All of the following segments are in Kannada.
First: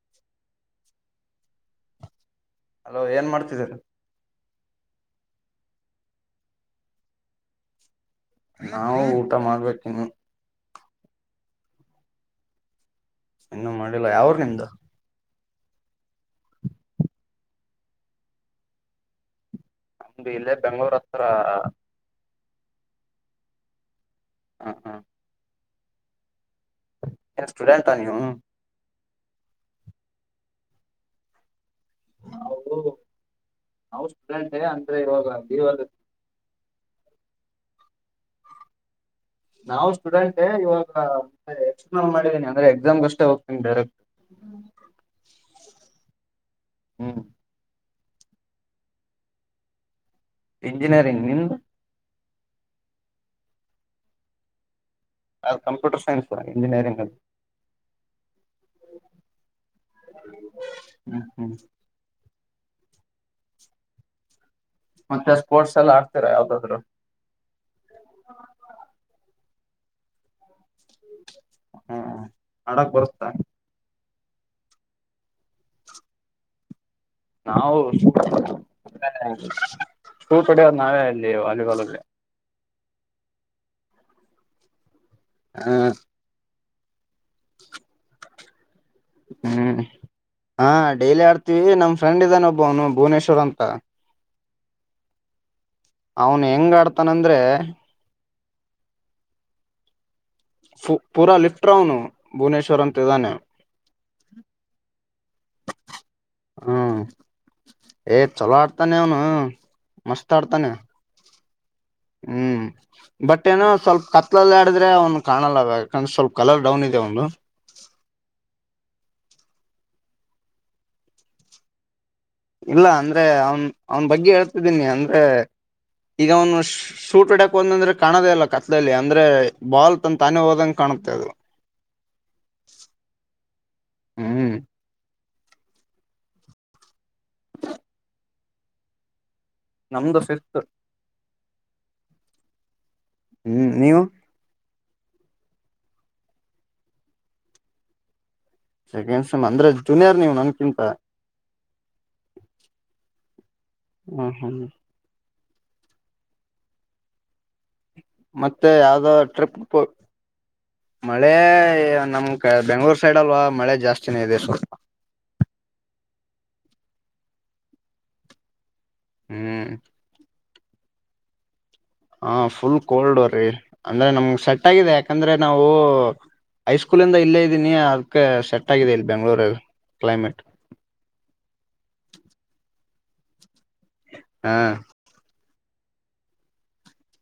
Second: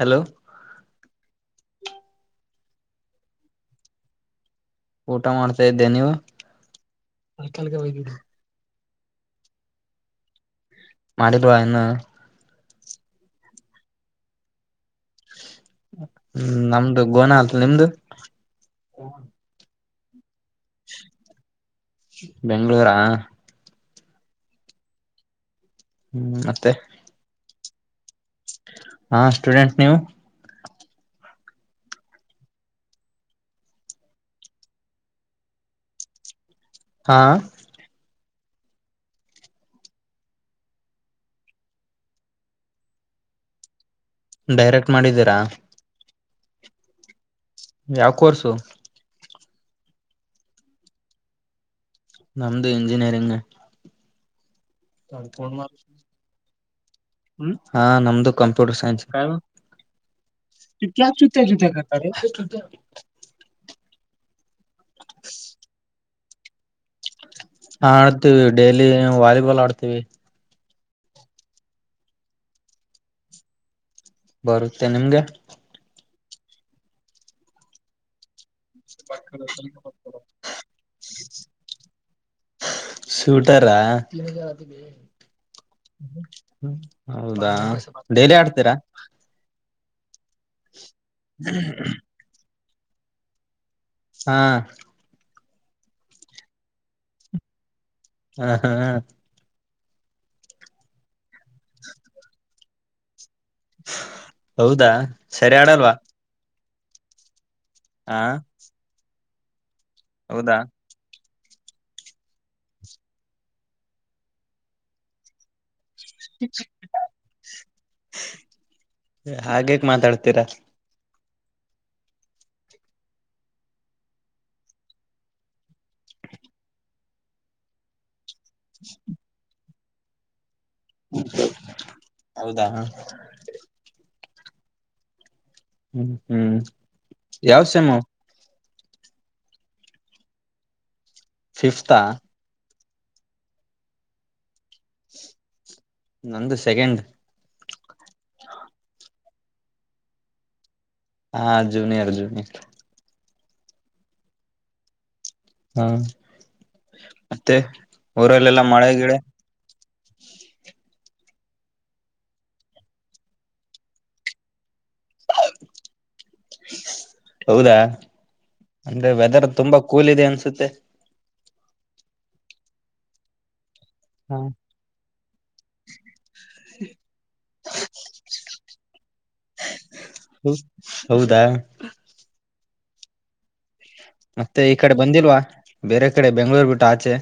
ಹಲೋ ಹಲೋ ಏನ್ ಮಾಡ್ತಿದಿದ್ದಾರೆ ಊಟ ಮಾಡ್ತಾ ಇದ್ದೆ ನೀವು ನಾವು ಊಟ ಮಾಡ್ಬೇಕಿನ್ನು ಮಾಡಿದವಾ ಇನ್ನು ಇನ್ನೂ ಮಾಡಿಲ್ಲ ಯಾಊರು ನಿಂದು ಹ್ಮ್ ನಮ್ದು ಗೋನ ಆತ್ ನಿಮ್ದು [unintelligible] ನಮ್ದು ಇಲ್ಲೇ ಬೆಂಗಳೂರ್ ಹತ್ರ ಬೆಂಗಳೂರು ಹ ಹ್ಮ ಹ್ಮ ಹ್ಮ್ ಮತ್ತೆ ಏನ್ ಸ್ಟೂಡೆಂಟ ನೀವು ಹಾ ಸ್ಟೂಡೆಂಟ್ ನೀವು ಹಾ ನಾವು ಸ್ಟೂಡೆಂಟ್ೇ ಅಂದ್ರೆ ಇವಾಗ ಲೀವ್ ಆಗತ್ತ ಹಾ ನಾವು ಸ್ಟೂಡೆಂಟ್ ಇವಾಗ ಎಕ್ಸ್ಪ್ಲೋನ್ ಮಾಡಿದೀನಿ ಅಂದ್ರೆ ಎಕ್ಸಾಮ್ಗಷ್ಟೇ ಹೋಗ್ತೀನಿ ಡೈರೆಕ್ಟ್ ಡೈರೆಕ್ಟ್ ಮಾಡಿದ್ದೀರಾ ಹ್ಮ್ ಯಾವ ಕೋರ್ಸು ಇಂಜಿನಿಯರಿಂಗ್ ನಿಮ್ದು ನಮ್ದು ಇಂಜಿನಿಯರಿಂಗ್ ಅದು ಕಂಪ್ಯೂಟರ್ ಸೈನ್ಸ್ ಇಂಜಿನಿಯರಿಂಗ್ ಅಲ್ಲಿ ಹಾ ನಮ್ದು ಕಂಪ್ಯೂಟರ್ ಸೈನ್ಸ್ ಕ ಹ್ಮ್ ಜೂತ ಹ್ಮ್ ಚೂತ ಗತಾರೆ ಮತ್ತೆ ಸ್ಪೋರ್ಟ್ಸ್ ಎಲ್ಲ ಆಗ್ತರಾ ಯಾವ್ದಾದ್ರು ಹ ಆಡ್ತೀವಿ ಡೈಲಿ ವಾಲಿಬಾಲ್ ಆಡ್ತೀವಿ ಹಾ ಹಡಕ್ ಬರ್ಸ್ತಾ ಬರುತ್ತೆ ನಿಮ್ಗೆ ನಾವು ಸ ಹೂ ಪಡೆಯೋದು ನಾವೇ ಅಲ್ಲಿ ಅಲ್ಲಿಗ ಸೂಟರಾ ಹ್ಮ ಹ್ಮ ಹೌದಾ ಡೈಲಿ ಆಡ್ತೀರಾ ಹ್ಮ್ ಹಾ ಡೈಲಿ ಆಡ್ತೀವಿ ನಮ್ ಫ್ರೆಂಡ್ ಇದಾನೆ ಒಬ್ಬನು ಭುವನೇಶ್ವರ್ ಅಂತ ಹ್ಮ ಅವನ್ ಹೆಂಗ ಆಡ್ತಾನಂದ್ರೆ ಹಾ ಹಾ ಫು ಪೂರಾ ಲಿಫ್ಟ್ ರೌನು ಭುವನೇಶ್ವರ್ ಅಂತ ಇದ್ದಾನೆ ಹೌದಾ ಸರಿ ಆಡಲ್ವಾ ಹ್ಮ್ ಹಾ ಏ್ ಚಲೋ ಆಡ್ತಾನೆ ಅವನು ಮಸ್ತ್ ಹೌದಾ ಆಡ್ತಾನೆ ಹ್ಮ್ ಬಟ್ ಏನೋ ಸ್ವಲ್ಪ ಕತ್ಲಲ್ಲಿ ಹಾಡಿದ್ರೆ ಅವ್ನ್ ಕಾಣಲ್ಲ ಬೆಗ ಅಂದ್ರ ಸ್ವಲ್ಪ ಕಲರ್ ಡೌನ್ ಇದೆ ಅಂವುದು ಹಾಗೇಕ್ ಮಾತಾಡ್ತೀರಾ ಇಲ್ಲ ಅಂದ್ರೆ ಅವನ್ ಅವನ್ ಬಗ್ಗೆ ಹೇಳ್ತಿದ್ದೀನಿ ಅಂದ್ರೆ ಈಗ ಅವನು ಶೂಟ್ ಇಡಕ್ ಒಂದಂದ್ರೆ ಕಾಣದೇ ಇಲ್ಲ ಕತ್ಲ್ಲಿ ಅಂದ್ರೆ ಬಾಲ್ ತಂದ ತಾನೆ ಹೋದಂ ಹೌದಾ ಹ ಹ್ಮಂ ಹ್ಮ್ ಹ್ಮ್ ಯಾವ್ ಶಮ್ ನಮ್ದು ಸಿಸ್ತು ಫಿಫ್ತಾ ಹ್ಮ್ ನೀವು ನಂದು ಸೆಕೆಂಡ್ ಸೆಕೆಂಡ್ ಸಮ್ ಅಂದ್ರೆ ಜೂನಿಯರ್ ನೀವ್ ನನ್ಕಿಂತ ಹಾ ಜುನಿಯರ್ ಜುನಿಯರ್ ಹ್ಮ ಹ್ಮ ಹಾ ಮತ್ತೆ ಊರಲ್ಲೆಲ್ಲಾ ಮತ್ತೆ ಮಳೆ ಯಾವ್ದೋ ಗಿಳೆ ಟ್ರಿಪ್ ಮಳೆ ನಮ ಬೆಂಗಳೂರ್ ಸೈಡ್ ಅಲ್ವಾ ಮಳೆ ಜಾಸ್ತಿನೇ ಇದೆ ಸ್ವಲ್ಪ ಹೌದಾ ಅಂದ್ರೆ ವೆದರ್ ಹ್ಮ್ ತುಂಬಾ ಕೂಲ್ ಇದೆ ಅನ್ಸುತ್ತೆ ಹ ಫುಲ್ ಕೋಲ್ಡ್ ಅವ್ರಿ ಅಂದ್ರೆ ಹ ನಮ್ಗ್ ಸೆಟ್ ಆಗಿದೆ ಯಾಕಂದ್ರೆ ನಾವು ಹಐಸ್ಕೂಲ್ಂದ ಇಲ್ಲೇ ಇದ್ದೀನಿ ಅದಕ್ಕೆ ಸೆಟ್ ಆಗಿದೆ ಇಲ್ಲಿ ಬೆಂಗಳೂರು ಕ್ಲೈಮೇಟ್ ಹೌದಾ ಹಾ ಮತ್ತೆ ಈ ಕಡೆ ಬಂದಿಲ್ವಾ ಬೇರೆ ಕಡೆ ಬೆಂಗ್ಗಳೂರ್ ಬಿಟ್ಟು ಆಚೆ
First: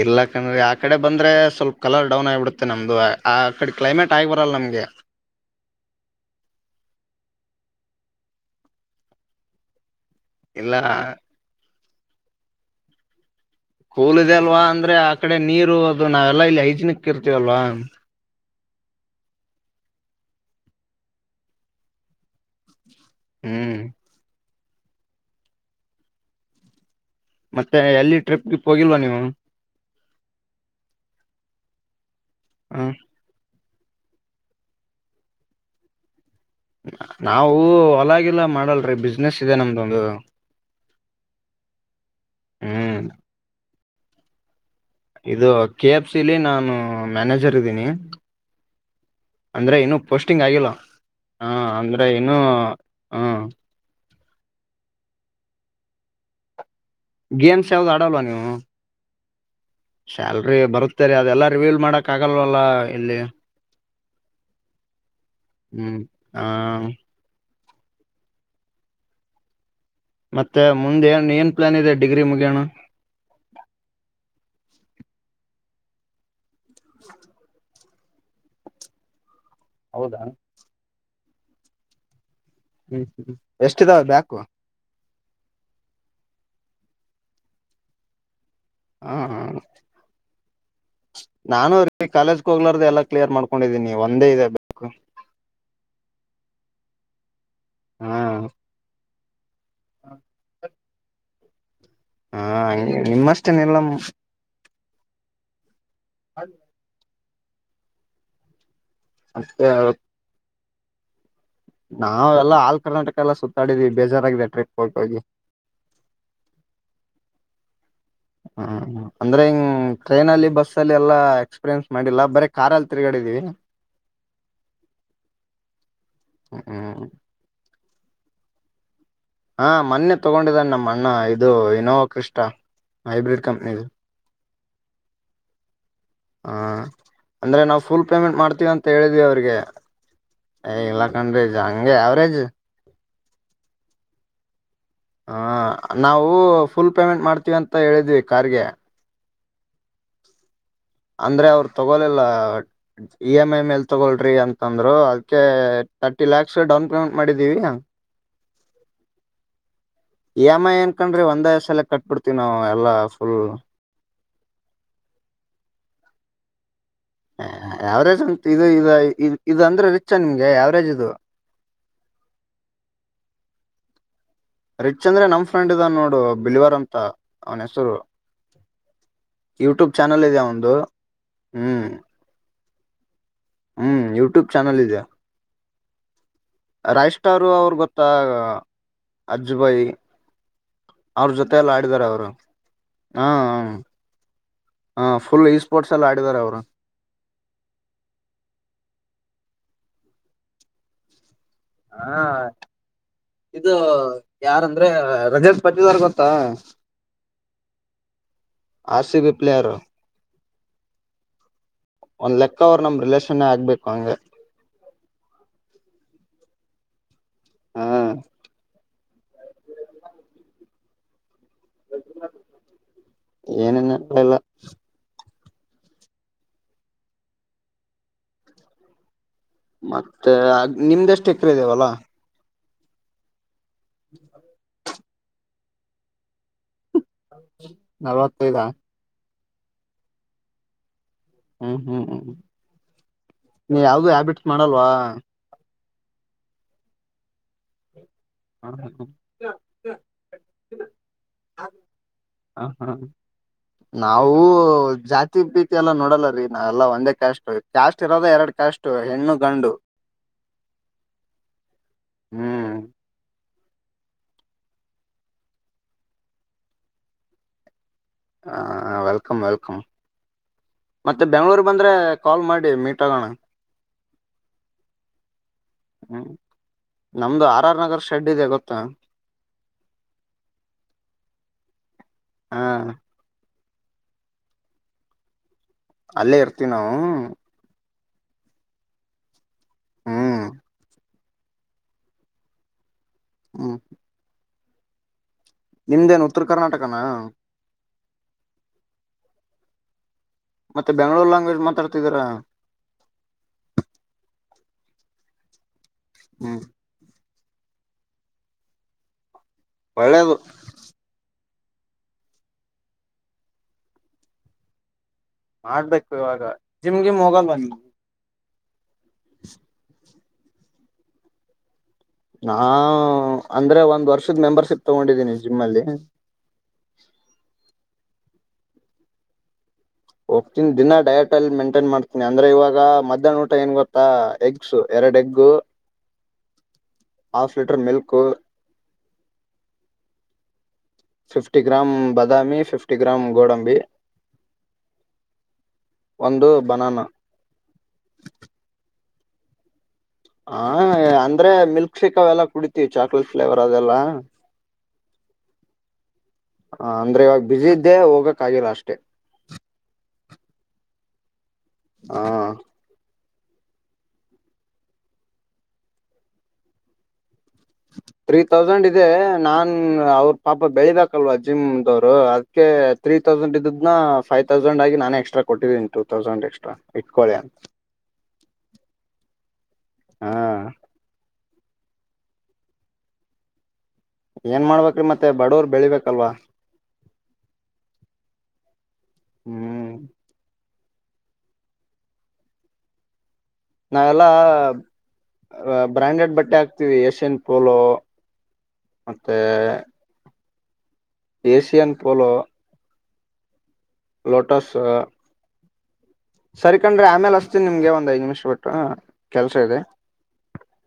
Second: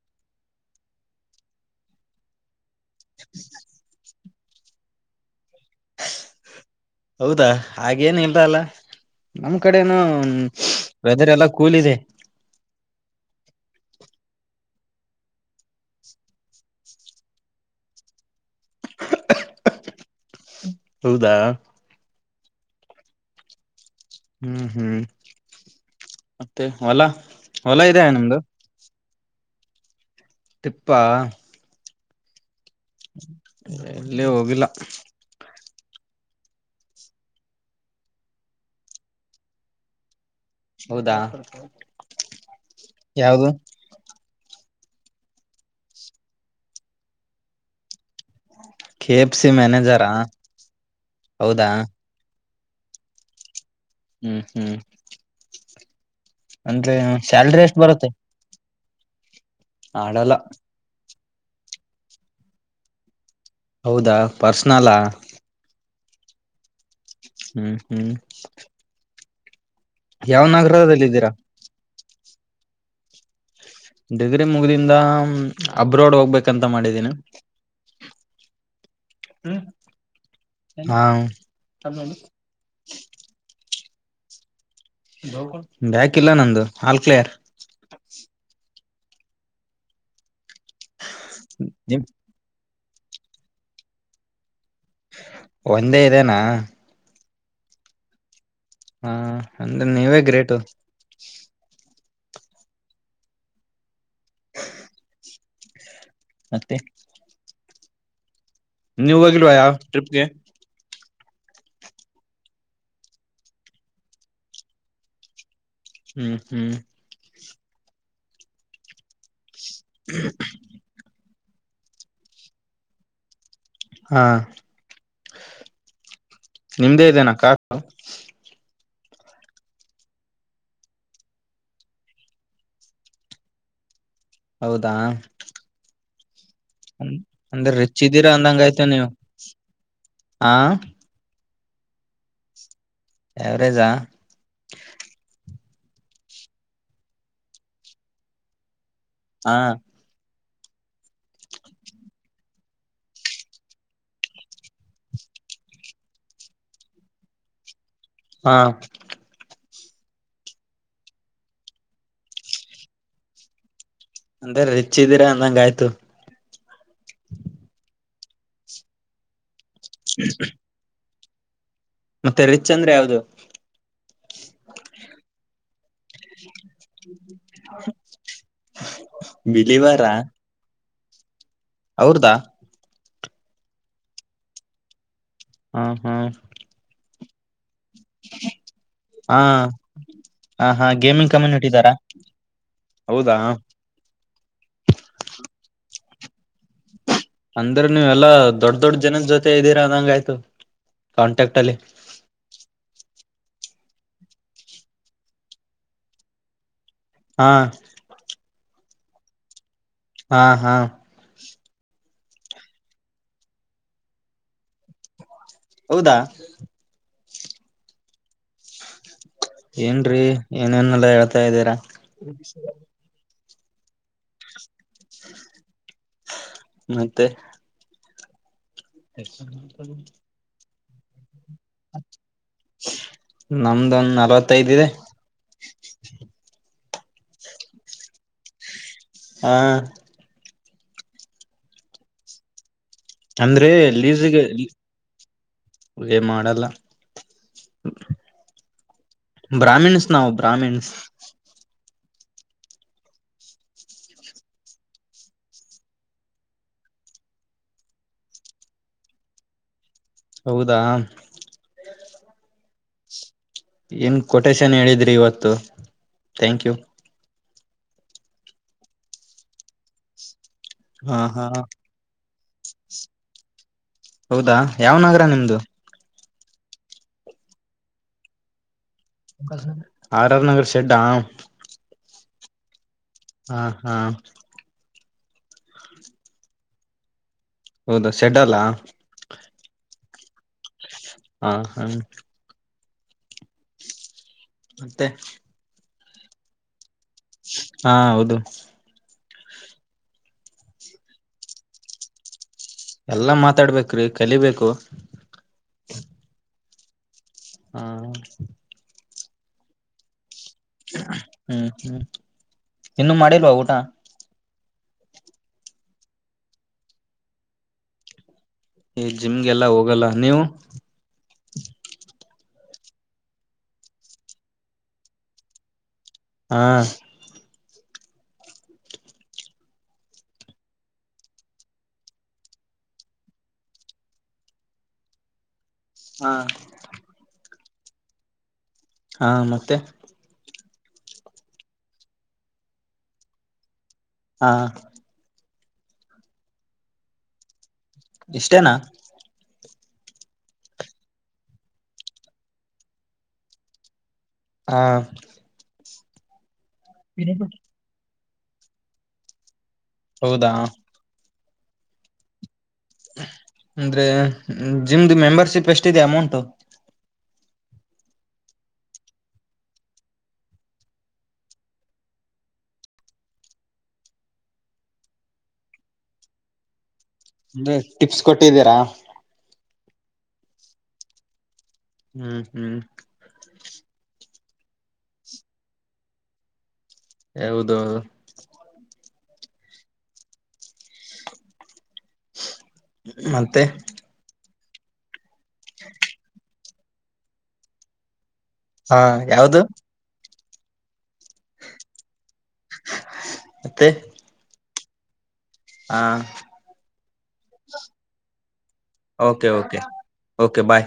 ಇರ್ಲಾಕಂದ್ರೀ ಆ ಕಡೆ ಬಂದ್ರೆ ಸ್ವಲ್ಪ ಕಲರ್ ಡೌನ್ ಆಗಿಬಿಡುತ್ತೆ ನಮ್ದು ಆ ಕಡೆ ಕ್ಲೈಮೇಟ್ ಟೈ್ ಬರಲ್ಲ ನಮ್ಗೆ ಹೌದಾ ಹಾಗೇನ್ ಇಲ್ದ ಅಲ್ಲ ನಮ್ ಕಡೆೇನು ಹ್ಮ್ ಇಲ್ಲ ವೆದರ್ ಎಲ್ಲಾ ಕೂಲ್ ಇದೆ ಕೂಲ್ ಇದೆ ಅಲ್ವಾ ಅಂದ್ರೆ ಆ ಕಡೆ ನೀರು ಅದು ನಾವೆಲ್ಲಾ ಇಲ್ಲಿ ಹೈಜನಿಕ್ ಇರ್ತೀವಲ್ವಾ [inaudible] ಹೌದಾ ಹ್ಮ್ ಹ್ಮ್ ಹ್ಮ್ ಮತ್ತೆ ವಲಾ ಮತ್ತೆ ಎಲ್ಲಿ ಟ್ರಿಪ್ಗೆ ಹೋಗಿಲ್ವಾ ನೀವು ಟಿಪ್ಪ ಹ ಎಲ್ಲಿ ಹೋಗಿಲ್ಲ ನಾವೂ ಹೊಲಾಗಿಲ್ಲ ಮಾಡಲ್ರಿ ಬಿಸ್ನೆಸ್ ಇದೆ ನಮ್ದೊಂದು ಒಂದು ಹೌದಾ ಹ್ಮ್ ಯಾವುದು ಇದು ಕೆ ಎಫ್ ಸಿಲಿ ನಾನು ಮ್ಯಾನೇಜರ್ ಇದ್ದೀನಿ ಕೆ ಎಫ್ ಸಿ ಅಂದ್ರೆ ಇನ್ನು ಮ್ಯಾನೇಜರಾ ಪೋಸ್ಟಿಂಗ್ ಆಗಿಲ್ಲ ಹ ಹೌದಾ ಅಂದ್ರೆ ಇನ್ನು ಹಾ ಹ್ಮ್ ಹ್ಮ್ ಅಂದ್ರೆ ಸ್ಯಾಲ್ರಿ ಗೇಮ್ಸ್ ಎಷ್ಟು ಯಾವ್ದ್ ಬರುತ್ತೆ ಆಡಲ್ವಾ ನೀವು ಆಡಲ್ಲ ಸ್ಯಾಲ್ರಿ ಬರುತ್ತರಿ ಅದೆಲ್ಲ ರಿವ್ಯೂಲ್ ಮಾಡಕ್ ಆಗಲ್ವಲ್ಲ ಇಲ್ಲಿ ಹೌದಾ ಪರ್ಸ್ನಲಾ ಹ್ಮ್ ಹ ಹ್ಮ್ ಹ್ಮ್ ಯಾವ ಮತ್ತೆ ನಗರದಲ್ಲಿ ಮುಂದೆ ಏನ್ ಇದ್ದೀರಾ ಏನ್ ಪ್ಲಾನ್ ಇದೆ ಡಿಗ್ರಿ ಮುಗಿಯೋಣ ಡಿಗ್ರಿ ಮುಗ್ದಿಂದ ಅಬ್ರೋಡ್ ಹೋಗ್ಬೇಕಂತ ಮಾಡಿದೀನಿ ಹೌದಾ ಹ್ಮ ಹಾ ಹ್ಮ್ ಹ್ಮ್ ಎಷ್ಟ ಇದಾವ ಬ್ಯಾಕು ಬಕ್ ಇಲ್ಲ ನಂದು ಆಲ್ ಕ್ಲಿಯರ್ ಹ್ಮ ಹ್ಮ ನಿಮ್ ನಾನು್ರೀ ಕಾಲೇಜ್ಗೆ ಹೋಗ್ಲಾರ್ದ ಎಲ್ಲ ಕ್ಲಿಯರ್ ಮಾಡ್ಕೊಂಡಿದ್ದೀಿ ಒಂದೇ ಇದೆ ಬ್ಯಾಕು ಒಂದೇ ಇದನಾ ಹ್ಮ್ ಹಾ ಅಂದ್ರೆ ನೀವೇ ಗ್ರೇಟು ಹಾ ನಿಮ್ಮಷ್ಟೇನೆಲ್ಲ ಮತ್ತೆ ನೀವುೋಗಲ್ವಾ ಯ ಮತ್ತೆ ಟ್ರಿಪ್ಗೆ ನಾವೆಲ್ಲಾ ಆಲ್ ಕರ್ನಾಟಕ ಎಲ್ಲ ಸುತ್ತಾಡಿದ್ವಿ ಬೇಜಾರಾಗಾಗಿದೆ ಟ್ರಿಪ್ ಹಟ್ಟ ಹೋಗಿ ಹ್ಮ್ ಹ್ಮ್ ಹ್ಮ ಅಂದ್ರೆ ಹ್ ಟ್ರೈನ ಅಲ್ಲಿ ಬಸ್ಸ ಅಲ್ಲಿ ಎಲ್ಲಾ ಎಕ್ಸ್ಪೀರಿಯನ್ ಮಾಡಿಲ್ಲ ಬರೇ ಕಾರ್ ಅಲ್ಲಿ ತಿರುಗಾಿದೀ ಹಾ ಹ್ಮ್ ನಿಮ್ದೇ ಇದೇನಾ ಕು ಹಾ ಮೊನ್ನೆ ತಗೊಂಡಿದ್ದಾನ ನಮ್ಮ ಅಣ್ಣ ಇದು ಇನೋವಾ ಕ್ರಷ್ಟ ಹೈಬ್ರಿಡ್ ಕಂಪನಿದು ಹೌದಾ ಹಾ ಅಂದ್ರೆ ನಾವವು ರಿಚ್ ಫುಲ್ ಇದ್ದೀರಾ ಪೇಮೆಂಟ್ ಅಂದಂಗ ಮಾಡ್ತೀವಿ ಆಯ್ತು ಅಂತ ನೀವು ಹೇಳಿದ್ವಿ ಅವ್ರಿಗೆ ಹ ಇಲ್ಲಾ ಕಂಡ್ರಿಜ ಹಂಗೆ ಅವಾವರೇಜ್ ಎವರೇಜಾ ಹ ನಾವು ಫುಲ್ ಪೇಮೆಂಟ್ ಮಾಡ್ತೀವಿ ಅಂತ ಹೇಳಿದ್ವಿ ಕಾರ್ ಗೆ ಹಾ [inaudible] ಅಂದ್ರೆ ಅವ್ರು ತಗೊಲಿಲ್ಲ ಇ ಎಮ್ ಐ ಮೇಲ್ ತಗೊಳ್ರಿ ಅಂತಂದ್ರು ಅದಕೆ ತರ್ಟಿ ಲಕ್ಸ್ ಡೌನ್ ಪೇಮೆಂಟ್ ಮಾಡಿದ್ದೀವಿ ಹಾ ಇ ಏಮ್ ಐ ಏನ್ಕಂಡ್ರಿ ಒಂದ ಸಲ ಕಟ್ಬಿ ಬಿಡ್ತೀವಿ ನಾವು ಎಲ್ಲಾ ಫುಲ್ ಅಂದ್ರೆ ರಿಚ್ ಇದ್ದೀರಾ ಅಂದಂಗ ಆಯ್ತು ಯಾವರೇಜ್ ಅಂತ ಇದು ಇ ಇ ಇದು ಅಂದ್ರೆ ರಿಚ್ ನಿಮ್ಗೆ ಯಾವರೇಜ್ ಇದು ಮತ್ತೆ ರಿಚ್ ಅಂದ್ರೆ ಯಾವ್ದು ರಿಚ್ ಅಂದ್ರೆ ನಮ ಫ್ರೆಂಡ್ ಇದ ನೋಡು ಬಿಲ್ವರ್ ಅಂತ ಅವನ ಹೆಸರು ಯೂಟ್ಯೂಬ್ ಬಿಲಿವಾರಾ ಚಾನೆಲ್ ಇದೆ ಅವನದು ಅವ್ರದಾ ಹ್ಮ್ ಯೂಟ್ಯೂಬ್ ಚಾನಲ್ ಇದೆ ಹ್ಮ ಹ್ಮ್ ಫೈವ್ ಸ್ಟಾರ್ ಅವ್ರ ಗೊತ್ತ ಹ ಅಜ್ಬಾಯಿ ಹ ಹಾ ಅವ್ರ ಗೇಮಿಂಗ್ ಜೊತೆ ಕಮ್ಯುನಿಟಿ ಎಲ್ಲ ಇದ್ದಾರಾ ಆಡಿದ್ದಾರೆ ಅವರು ಹ್ಮ ಹೌದಾ ಹ್ಮ ಹ ಫುಲ್ ಈ ಸ್ಪೋರ್ಟ್ಸ್ ಎಲ್ಲ ಆಡಿದ್ದಾರೆ ಅವರು ಅಂದ್ರ ನೀವೂ ಎಲ್ಲಾ ದೊಡ್ಡ ದೊಡ್ ಜನದ ಜೊತೆ ಇದ್ದೀರಾ ಅದಂಗ ಆಯ್ತು ಕ್ಟಲ್ಲಿ ಹಾ ಇದು ಯಾರಂದ್ರೆ ರಜತ್ ಪಚಟಿದಾರ್ ಗೊತ್ತಾ ಹಾ ಆರ್ ಸಿ ಬಿ ಪ್ಲೇಯರ್ ಹಾ ಹಾ ಒಂದ್ ಲೆಕ್ಕ ಅವರು ನಮ್ ರಿಲೇಷನ್ ಆಗ್ಬೇಕು ಹಂಗ ಹೌದಾ ಹಾ ಏನ್ರೀ ಏನೇನ್ಲ್ ಹೇಳ್ತಾ ಇದ್ದೀರಾ ಏನಿಲ್ಲ ಬೆಲ್ಲಾ ಮತ್ತೆ ಎ [unintelligible] ನಿಮ್ದಷ್ಟು ಎಕರೆ ಇದೆ ಹೊಲ ನಮ್ದೊಂದ್ ನಲವತ್ತೈದ್ ಇದೆ ನಲವತ್ತೈದ ಹ ಹ್ಮ್ ಹ್ಮ್ ಹ್ಮ್ ಅಂದ್ರೆ ನೀ ಯಾವ್ದು ಲೀಸ್ಗೆ ಹ್ಯಾಬಿಟ್ಸ್ ಮಾಡಲ್ವಾ [unintelligible] ಮಾಡಲ್ಲ ಬ್ರಾಹ್ಮಿಣಸ್ ನಾವು ಬ್ರಾಹ್ಮಿಣಸ್ ಹ ಹಾ ನಾವು ಜಾತಿ ಭೀತಿ ಎಲ್ಲ ನೋಡಲ್ಲ ರೀ ನಾವ ಎಲ್ಲ ಒಂದೇ ಕ್ಯಾಸ್ಟ್ ಕ್ಯಾಸ್ಟ್ ಇರೋದ ಎರಡ್ ಕ್ಯಾಸ್ಟ್ ಹೆಣ್ಣು ಗಂಡು ಹೌದಾ ಹ್ಮ್ ಏನ್ ಕೊಟೇಶನ್ ಹೇಳಿದ್ರಿ ಇವತ್ತು ಥ್ಯಾಂಕ್ ಯು ಹ ವೆಲ್ಕಮ್ ವೆಲ್ಕಮ್ ಹಾ ಮತ್ತೆ ಹಾ ಬೆಂಗ್ಳೂರು ಬಂದ್ರೆ ಕಾಲ್ ಮಾಡಿ ಮೀಟ್ ಆಗೋಣ ಹೌದಾ ಯಾವ್ ನಗರ ನಿಮ್ದು ಹ್ಮ್ ನಮ್ದು ಆರ್ ಆರ್ ನಗರ್ ಶೆಡ್ ಇದೆ ಗೊತ್ತಾ ಆರ್ ಆರ್ ನಗರ್ ಶೆಡ್ ಹಾ ಹಾ ಹಾ ಹಾ ಅಲ್ಲೇ ಇರ್ತೀವಿ ನಾವು ಹೌದಾ ಶೆಡ್ ಅಲ್ಲ ಹ್ಮ್ ಹಾ ಹ್ಮ ಹ್ಮ ಮತ್ತೆ ನಿಮ್ದೇನು ಉತ್ತರ ಕರ್ನಾಟಕನ ಹಾ ಹೌದು ಮತ್ತೆ ಬೆಂಗ್ಗಳೂರು ಲ್ಯಾಂಗ್ವೇಜ್ ಮಾತಾಡ್ತಿದೀರಾ ಎಲ್ಲಾ ಮಾತಾಡ್ಬೇಕ್ರಿ ಕಲಿಬೇಕು ಹ್ಮ ಹ್ಮ ಒಳ್ಳೇದು ಹ್ಮ್ ಹ್ಮ್ ಇನ್ನುೂ ಮಾಡಿಲ್ವಾ ಊಟ ಮಾಡ್ಬೇಕು ಇವಾಗ ಜಿಮ್ ಗಿಮ್ ಹೋಗಲ್ ಬಂದ ಈ ಜಿಮ್ಗೆಲ್ಲಾ ಹೋಗಲ್ಲ ನೀವು ನಾ ಅಂದ್ರೆ ಒಂದ್ ವರ್ಷದ ಮೆಂಬರ್ಶಿಪ್ ತಗೊಂಡಿದ್ದೀನಿ ಜಿಮ್ಮ್ ಅಲ್ಲಿ ಹಾ ಹೋಗ್ತೀನಿ ದಿನಾ ಡಯಟ್ ಅಲ್ಲಿ ಮೇೈಂಟೈನ್ ಮಾಡ್ತೀನಿ ಅಂದ್ರ ಇವಾಗ ಮಧ್ಯಾಹ್ನ ಊಟ ಏನ್ ಗೊತ್ತಾ ಎಗ್ಸ್ ಎರಡೆಗ್ಗು ಹಾ ಹಾಫ್ ಲೀಟರ್ ಮಿಲ್ಕ್ು ಹಾ ಮತ್ತೆ ಫಿಫ್ಟಿ ಗ್ರಾಮ್ ಬಾದಾಮಿ ಫಿಫ್ಟಿ ಗ್ರಾಮ್ ಗೋಡಂಬಿ ಹಾ ಒಂದು ಬನಾನ ಇಷ್ಟೇನಾ ಹಾ ಅಂದ್ರೆ ಮಿಲ್ಕ್ ಶೇಕ್ ಅವೆಲ್ಲಾ ಕುಳಿತಿವಿ ಚಾಕ್ಲೇಟ್ ಫ್ಲೇವರ್ ಅದೆಲ್ಲಾ ಹಾ ಹ ಅಂದ್ರೆ ಇವಾಗ ಬ್ಯುಸಿ ಇದ್ದೆ ಹೋಗಕ್ ಆಗಿಲ್ಲ ಅಷ್ಟೆ ಹೌದಾ ಹಾ ಅಂದ್ರೆ ಜಿಮ್ ಮೆಂಬರ್ಶಿಪ್ ಎಷ್ಟಿದೆ ಅಮೌಂಟ್ ಹತ್ ತ್ರೀ ತೌಸಂಡ್ ಇದೆ ನಾನ್ ಅವ್ರ ಪಾಪ ಬೆಳಿಬೆಕ್ಕ ಅಲ್ಲ ಜಿಮ್ ದವ್ರು ಅದಕ್ಕೆ ತ್ರೀ ತ್ರೀ ತೌಸಂಡ್ ಇದ್ನ ಫೈವ ತೌಸಂಡ್ಗಿ ನಾನ ಎಕ್ಸ್ಟ್ರ ಕೊಟ್ಟೀನಿ ಟ ತೌಸಂಡ್ ಎಕ್ಸ್ಟ್ರಾ ಇಟ್ಕೊಳ್ಳಿ ಅಂತ ಅ ಟಿಪ್ಸ್ ಕೊಟ್ಟಿದ್ದೀರಾ ಹಾ ಹ್ಮ್ ಹ್ಮ್ ಏನ್ ಮಾಡ್ಬೇಕ್ರಿ ಮತ್ತೆ ಬಡವರ್ ಬೆಳಿಬೇಕಲ್ವಾ ಹೌದು ಹ್ಮ್ ಮ ನಾವೆಲ್ಲಾ ಬ್ರಾಂಡೆಡ್ ಬಟ್ಟೆ ಹಾಕ್ತಿವಿ ಏಷ್ಯನ್ ಪೋಲೋ ಹಾ ಯಾವ್ದ ಏಸಿಯನ್ ಪಲೋ ಮತ್ತೆ ಲೊಟಸ್ ಹಾ ಸರಿಕಂಡ್ರಿ ಆಮೇಲ್ ಅಸ್ತೀನ್ ನಿಮ್ಗೆ ಒಂದ್ ಐದ್ ನಿಮಿಷ ಬಿಟ್ಟು ಓಕೆ ಕೆಲ್ಸ ಇದೆ ಓಕೆ ಓಕೆ ಬಾಯ್